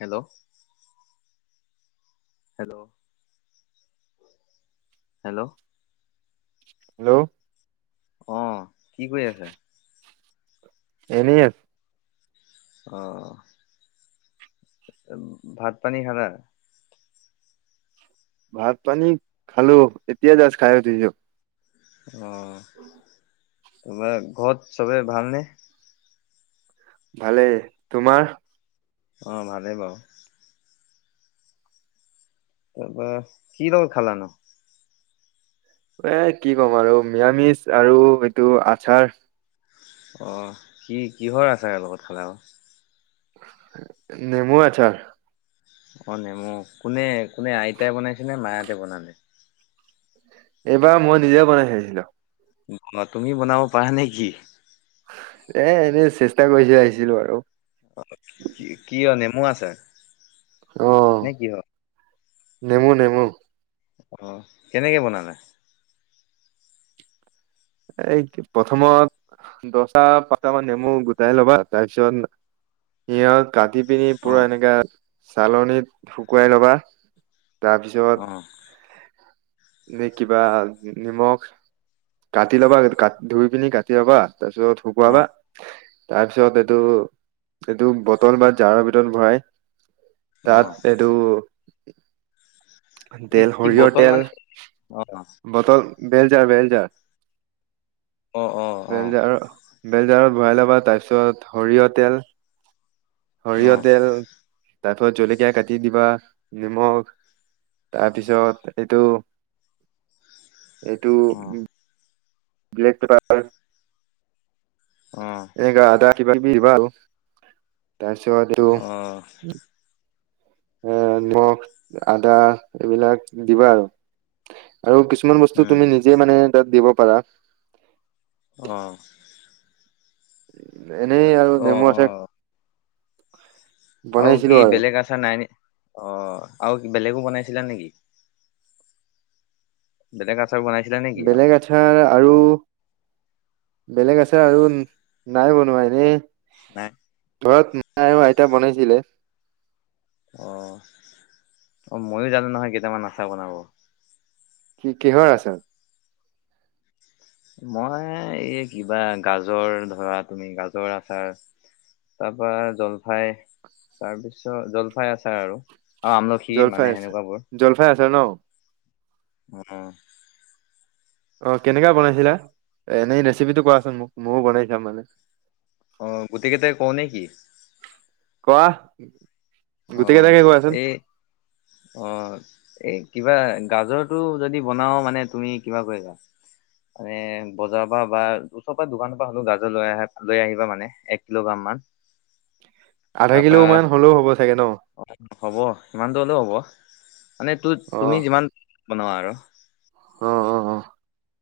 Hello. Hello, hello. Hello. অ, কি কৰি আছে? এনেয়ে। আহঁ। ভাত পানী খালা? ভাত পানী খালো, এতিয়া জাছ খায় উঠিছোঁ। অ তোমাৰ ঘৰত চবে ভালনে? ভালেই, তোমাৰ? অ ভালেই বাৰু। তাৰ্পা কি [unintelligible] খালানো? এ কি ক'ম আৰু মিৰামিষ আৰু এইটো আচাৰ। অ কি কিহৰ আচাৰৰ লগত খালা? নেমু আচ্চাৰ। অ নেমু, কোনে কোনে আইতাই বনাইছে নে? মাহতে বনালে? এইবাৰ মই নিজে বনাই চাইছিলো। তুমি বনাব পাৰা নেকি? এ এনেই চেষ্টা কৰি চাইছিলো আৰু। অ কি কিহ নেমু আচাৰ? অ নে কিহৰ? নেমু নেমু। অ কেনেকে বনালা? এই প্ৰথমত, দহটা পাঁচটা মান নেমু গোটাই ল'বা। তাৰপিছত সিহঁত কাটি পিনি অ পুৰা এনেকা চালনীত শুকুৱাই লবা। তাৰপিছত অ এনেই কিবা নিমখ। কাটি ল'বা, ধুই পিনি কাটি ল'বা, তাৰপিছত অ শুকুৱাবা তাৰপিছত এইটো এইটো বটল বা জাৰৰ ভিতৰত ভৰাই অ তাত এইটো এই তেল কি সৰিয়হৰ বটল তেল মানে অ অ বটল বেলজাৰ -বেলজাৰ, অ অ বেলজাৰৰ, বেলজাৰৰ। ঘূৰাই ল'বা তাৰপিছত সৰিয়হ তেল। অ সৰিয়হ তেল। তাৰপিছত জলকীয়া কাটি দিবা, নিমখ তাৰপিছত এইটো [inaudible] এইটো অ উ ব্লেক পেপাৰ। অ। এনেকা আদা কিবা কিবি দিবা আৰু। তাৰপিছত এটো অ', এ নিখ আদা এইবিলাক দিবা আৰু। আৰু কিছুমান বস্তু উম, তুমি নিজে মানে তাত দিব পাৰা। অ। এনেই আৰু অ', নেমু আছে। অ', আৰু কি বেলেগ আচাৰ নাই নে অ আৰু বেলেগো বনাইছিলা নেকি। বেলেগ আছ। বেলেগ আচাৰ আৰু। বেলেগ আচাৰ আৰু নাই বনোৱা এনে নাই, ঘৰত। আই আৰু আইতা বনাইছিলে। অ অ ময়ো জানো নহয় কেইটামান আচাৰ বনাব। কি কিহৰ আছাৰ। মই এই কিবা গাজৰ ধৰা তুমি গাজৰ আচাৰ। তাৰ পা জলফাই তাৰপিছত জলফাই আছাৰ আৰু। অ আমলখি জলফাই মানে আচাৰ সেনেকুৱাবোৰ। জলফাই আচাৰ ন অ। অ কেনেকা বনাইছিলা? এনেই ৰেচিপিটো কোৱাচোন মোক মইও বনাই চাম মানে। অ গোটেইকেইটাই কওঁ নে কি? কোৱা। অ গোটেই কেইটাকে কোৱাচোন এই অহ এ। কিবা গাজৰটো যদি বনাও মানে তুমি কিবা কৰিবা। মানে বজাৰৰ পৰা বা ওচৰ পৰা দোকানৰ পৰা হ'লেওঁ গাজৰ লৈ আহ লৈ আহিবা মানে এক কিলোগ্ৰাম মান। [unintelligible] আধা কিলো মান হ'লেও হ'ব ছা। অ হ'ব সিমানটোৰ হলেও হ'ব মানে তো অ তুমি যিমান। বনোৱ আৰু। অ অ।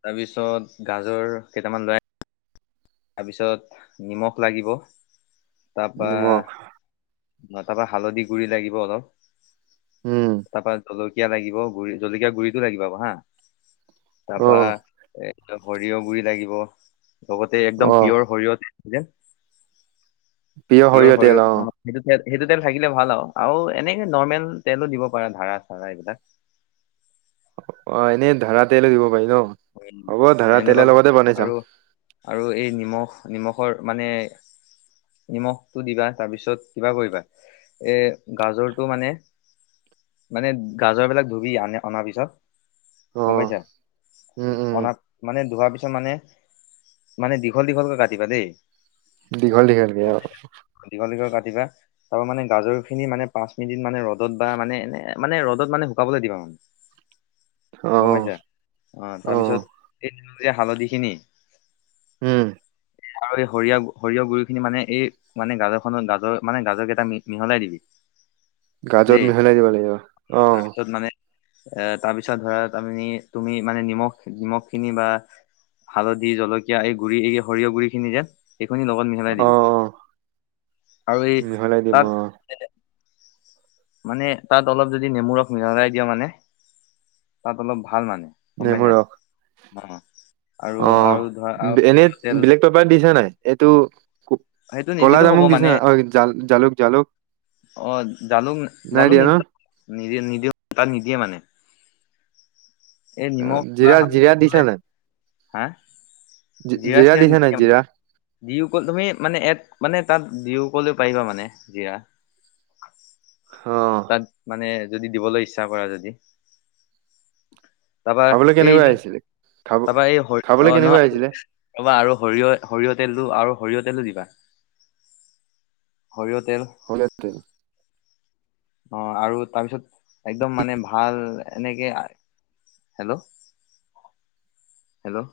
তাৰপিছত গাজৰ কেইটামান লৈ। তাৰপিছত নিমখ লাগিব। তাপা। নিমখ ন তাৰ পৰা হালধি গুৰি লাগিব অলপ, উম তা পা জলক। কীয়া লাগিব গুৰি জলকীয়া গুৰিটো লাগিব আকৌ হা অ তাপা এ। সৰিয়হ গুৰি লাগিব লগতে অ একদম পিয়ৰ সৰিয়হ থে যে। প্ৰিয় পিয়ৰ সৰিয়হ তেল শৰীৰ অ সেইটো তেল। সেইটো তেল থাকিলে ভাল আৰু আৰু এনেকে নৰ্মেল তেলো দিব পাৰা ধাৰ়া চাৰা এইবিলাক। [inaudible] অ এনেই ধাৰা তেলে দিব। পাৰি ন উ হ'ব ধৰা এনেকুৱা তেলৰ লগতে বনাই চাম আৰু- আৰু এই নিমখ নিমখৰ মানে। নিমখটো দিবা তাৰপিছত কিবা কৰিবা, এই গাজৰটো মানে মানে গাজৰ বিলাক ধুবি আনে অনাৰ পিছত। অ গম পাইছা উম উম অনা মানে। ধোৱাৰ পিছত মানে মানে দীঘল দীঘলকে কাটিবা দেই। দীঘল দীঘল অ দিবা আৰু মানে গাজৰ খিনি মানে পাঁচ মিনিট মানে ৰ'দত বা মানে এনে মানে ৰ'দত মানে শুকাবলৈ দিবা আৰু [inaudible] অ অ তাৰ পিছতীয়া হালধি খিনি। উম আৰু এই সৰিয়হ- সৰিয়হ গুৰি খিনি মানে এই মানে গাজৰ খত গাজৰ মানে গাজৰকেইটা মিহলাই দিবি। [inaudible] গাজত দেই মিহলাই দিব লাগিব অ। পিছত মানে এ তাৰপিছত ধৰা আমি তুমি মানে নিমখ নিমখ খিনি বা হালধি জলকীয়া এই গুড়ি এই সৰিয়হ গুড়ি খিনি যেন [unintelligible] এইখনি লগত মিহেলাই অ দিবি অ আৰু এই মিহলাই দিম অ তাত মানে তাত অলপ যদি নেমুৰস মহলাই দিয় মানে তাত অলপ ভাল মানে [unintelligible] গম নেমু পইচা ৰস অ আৰু অ আৰু ধৰা আৰু এনে সৰিয়হ তেল বেলেগ পেপাৰ দিছা নাই এইটো সেইটো কলা নিদিলেও হ'ব জামুক দিছে মানে ন অ জ জালুক জালুক [unintelligible] অ জালুক নাই জালুক দিয়া ন নিদি নি নিদিও তাত নিদিয়ে মানে এই নিমখ বা জিৰা হালধি জিৰা নহলে দিছা নাই হা [unintelligible] জীয়া জিৰা চিৰা দিছা নাই জিৰা যিকল তুমি মানে [unintelligible] এক মানে তাত বিহ ক'লৈ পাৰিবা মানে জিৰা [unintelligible] অ তাত মানে যদি দিবলৈ ইচ্ছা কৰা যদি তাৰপা খাবলৈ এই কেনেকুৱা যে আহিছিলে খাব [unintelligible] তাৰপৰা এই খাবলৈ অ কেনেকুৱা আহিছিলে নহয় ৰবা আৰু সৰিয়হ সৰিয়হ তেলটো আৰু [unintelligible] সৰিয়হ তেলো দিবা সৰিয়তেল অ অ আৰু তাৰপিছত একদম মানে ভাল এনেকে হেল্ল' হেল্ল'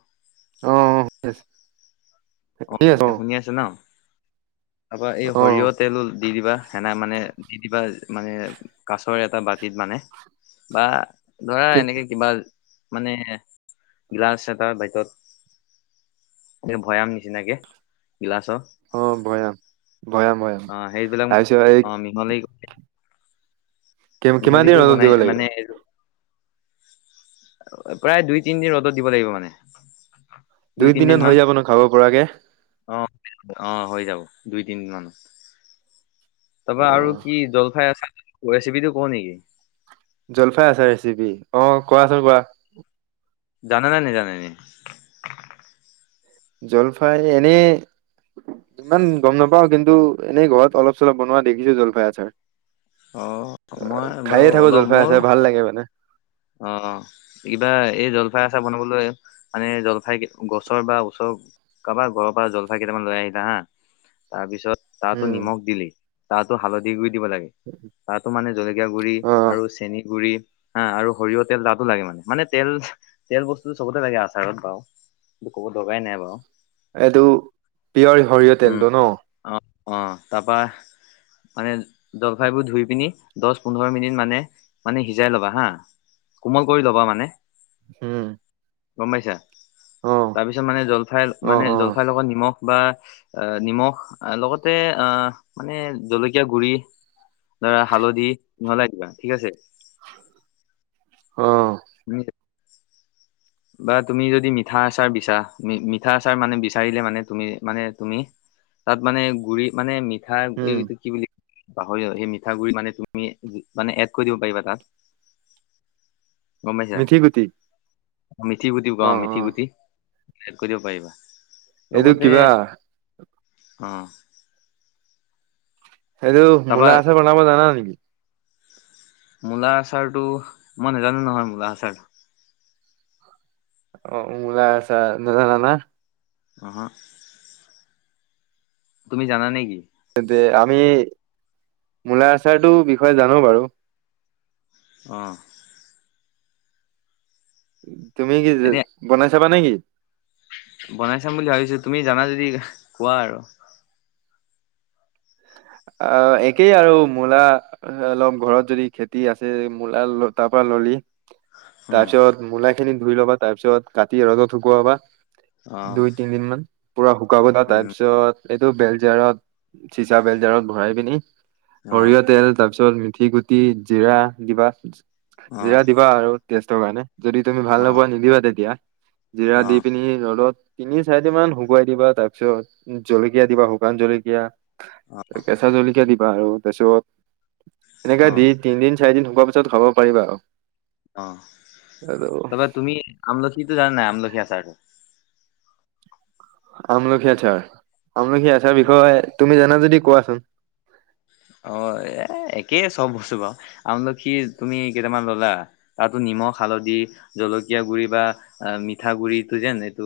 অ অ আচে [unintelligible] অ এই শুনি আছে ন তাৰপা এই অ অ সৰিয়হ তেলল দি দিবা সেনা মানে দি দিবা মানে কাছৰ এটা বাতিত মানে বা ধৰা এনেকে কিবা মানে গ্লাছ এটাত বাইটত এই ভৈয়াম নিচিনাকে গিলাচৰ ভয়াম ভয়াম অ সেইবিলাক তা মানে পিছত এই অ মিহলি কিমান মিহলি দিন কৰি ৰ'দত দিব বনাই লাগিব মানে প্ৰায় দুই তিনদিন ৰ'দত দিব লাগিব মানে দুই তিনদিন দিনত মান হৈ যাব নো খাব পৰাকে অ অ হৈ যাব দুই তিনিদিন মানত অ তাৰপৰা আৰু কি জলফাই আছে ৰেচিপিটো কওঁ নেকি জলফাই আছে ৰেচিপি অ কোৱাচোন কোৱা জানানে নাজানে এনেই জলফাই এনেই। ইমান গম নাপাও। কিন্তু, এনেই ঘৰত অলপ-চলপ বনোৱা দেখিছো জলফাই আচাৰ। অ মই বাৰু অ'খায়ে থাকো অলপ জলফাই ময়ো আচাৰ, ভাল লাগে মানে। অ' কিবা এই জলফাই আচাৰ বনাবলৈ মানে জলফাই গছৰ বা ওচৰ কাৰবাৰ ঘৰৰ পৰা জলফাই কেইটামান লৈ আহিলা হা, তাৰ পিছত তাহাতো উম নিমখ দিলি, তাহাতো হালধি গুৰি দিলি তাতো মানে জলকীয়া গুড়ি অ আৰু চেনী গুড়ী [unintelligible] সৰিয়হ তেল তাতো লাগে মানে। মানে তেল, তেল বস্তুটো চবতে লাগে আচাৰত বাওঁ। কব দৰকাৰাই নাই বাৰু। এইটো পিয়ৰ সৰিয়হ উম তেলটো ন? অ তাৰ পৰা মানে জলফাইবোৰ ধুই পিনি দহ পোন্ধৰ মিনিট মানে মানে সিজাই ল'বা হা। কোমল কৰি ল'বা মানে। হম। গম পাইছা তাৰপিছত মানে জলফাই অ মানে অ জলফাইৰ লগত নিমখ বা এ, নিমখ লগতে আহ, মানে জলকীয়া গুৰি ধৰা হালধি মিহলাই দিবা ঠিক আছে। [inaudible] অ ম [unintelligible] বা তুমি যদি মিঠা আচাৰ বিচা, মিঠা আচাৰ মানে, বিচাৰিলে মানে তুমি মানে তুমি তাত মানে গুৰি মানে মিঠা উম এইটো কি বুলি পাহৰি সেই মিঠা গুৰি মানে, তুমি মানে এড কৰি দিব পাৰিবা তাত। [inaudible] মিথি গুটি। অ' মিথি গুটি অ ক অ মিথি গুটি কৰিব পাৰিবা। এইটো লগতে কিবা অ' এইটো তাৰপা মূলা আছে বনাব জানা নেকি? মূলা আচাৰটো মই নাজানো নহয়, মূলা আচাৰ। অ' মূলা আচাৰ নাজানা না। আহ'। তুমি জানা নেকি? তেন্তে আমি মূলা আচাৰটো বিষয়ে জানো বাৰু। আহঁ'। তুমি কি এনে বনাই চাবা নেকি? বনাই চাম বুলি ভাবিছো। তুমি জানা যদি কোৱা আৰু। অ' একেই আৰু মূলা লম ঘৰত যদি খেতি আছে মূলা তাৰ পৰা ললি তাৰ উম পিছত মূলা খিনি ধুই লবা তাৰপিছত কাটি ৰদত শুকুৱাবা। অ দুই-তিনদিন মান পুৰা শুকাব তাৰ উম পিছত এইটো বেলজাৰত চিচা বেলজাৰত ভৰাই পিনি অ সৰিয়হ তেল তাৰ পিছত পুঠি গুটি, জিৰা দিবা, অ জিৰা দিবা আৰু টেষ্টৰ কাৰণে। যদি তুমি অ ভাল নোপোৱা নিদিবা তেতিয়া। জিৰা অ দি পিনি ৰ'দত তিনি-চাৰিদিন মান শুকুৱাই দিবা, তাৰ পিছত জলকীয়া দিবা শুকান জলকীয়া। কেঁচা জলকীয়া দিবা আৰু তাৰ পিছত এনেকাে অ দি তিনদিন-চাৰিদিন খোৱা পিছত খাব পাৰিবা আৰু। আৰু অ'তাৰপৰা তুমি আমলখি জানা নাই, আমলখি আচাৰটো? আমলখি আচাৰ আমলখি আচাৰ বিষয়ে তুমি জানা যদি কোৱাচোন? অ' এ একেই চব বস্তু বাৰু আমলখি তুমি কেইটামান ললা তাতো নিমখ-হালধি জলকীয়া গুৰি বা মিঠা গুৰিটো যেন এইটো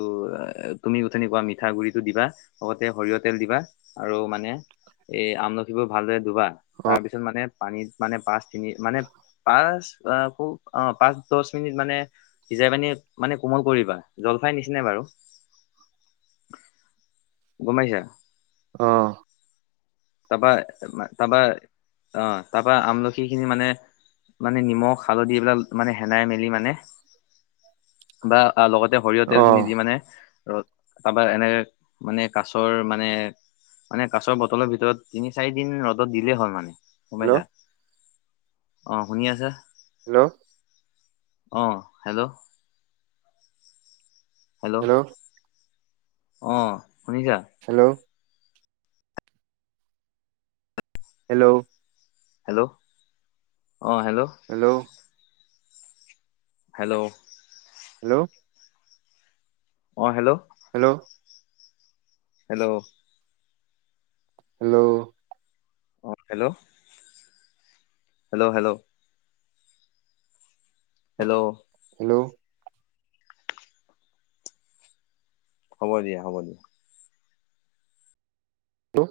তুমি তেনেকুৱা মিঠাগ গুৰি দিবা লগতে সৰিয়হ তেল দিবা, আৰু মানে এ আমলখি বোৰ। ভালদৰে ধুবা, অ তাৰ পিছত মানে পানীত মানে পাঁচ তিনি, মানে পাঁচ অ খুব অ পাঁচ দহ মিনিট মানে সিজাই পানি মানে কোমল কৰিবা জলফাই নিচিনা বাৰু গম পাইছা? অ। তাৰপা তাৰপা অ, তাৰপা আমলখি খিনি মান মানে নিমখ হালধি এইবিলাক মানে, হেনাই মেলি মানে বা আহ লগতে সৰিয়হ অ তেলখিনি দি মানে ৰ তাৰপা এনেক মানে কাছৰ, মানে মানে কাছৰ বটলৰ ভিতৰত। তিনি চাৰি দিন ৰ'দত দিলেই হ'ল মানে, গম হেল্ল' পাইচা, অ শুনি আছা? হেল্ল'। অ হেল্ল'। হেল্ল'। অ শুনিছা? Hello hello. হেল্ল' অ হেল্ল'। Hello hello. হেল্ল'! অ হেল্ল'। হেল্ল'! হেল্ল'! হেল্ল'! অ hello, hello hello! Hello hello! হ'ব দিয়া হ'ব দিয়া। টো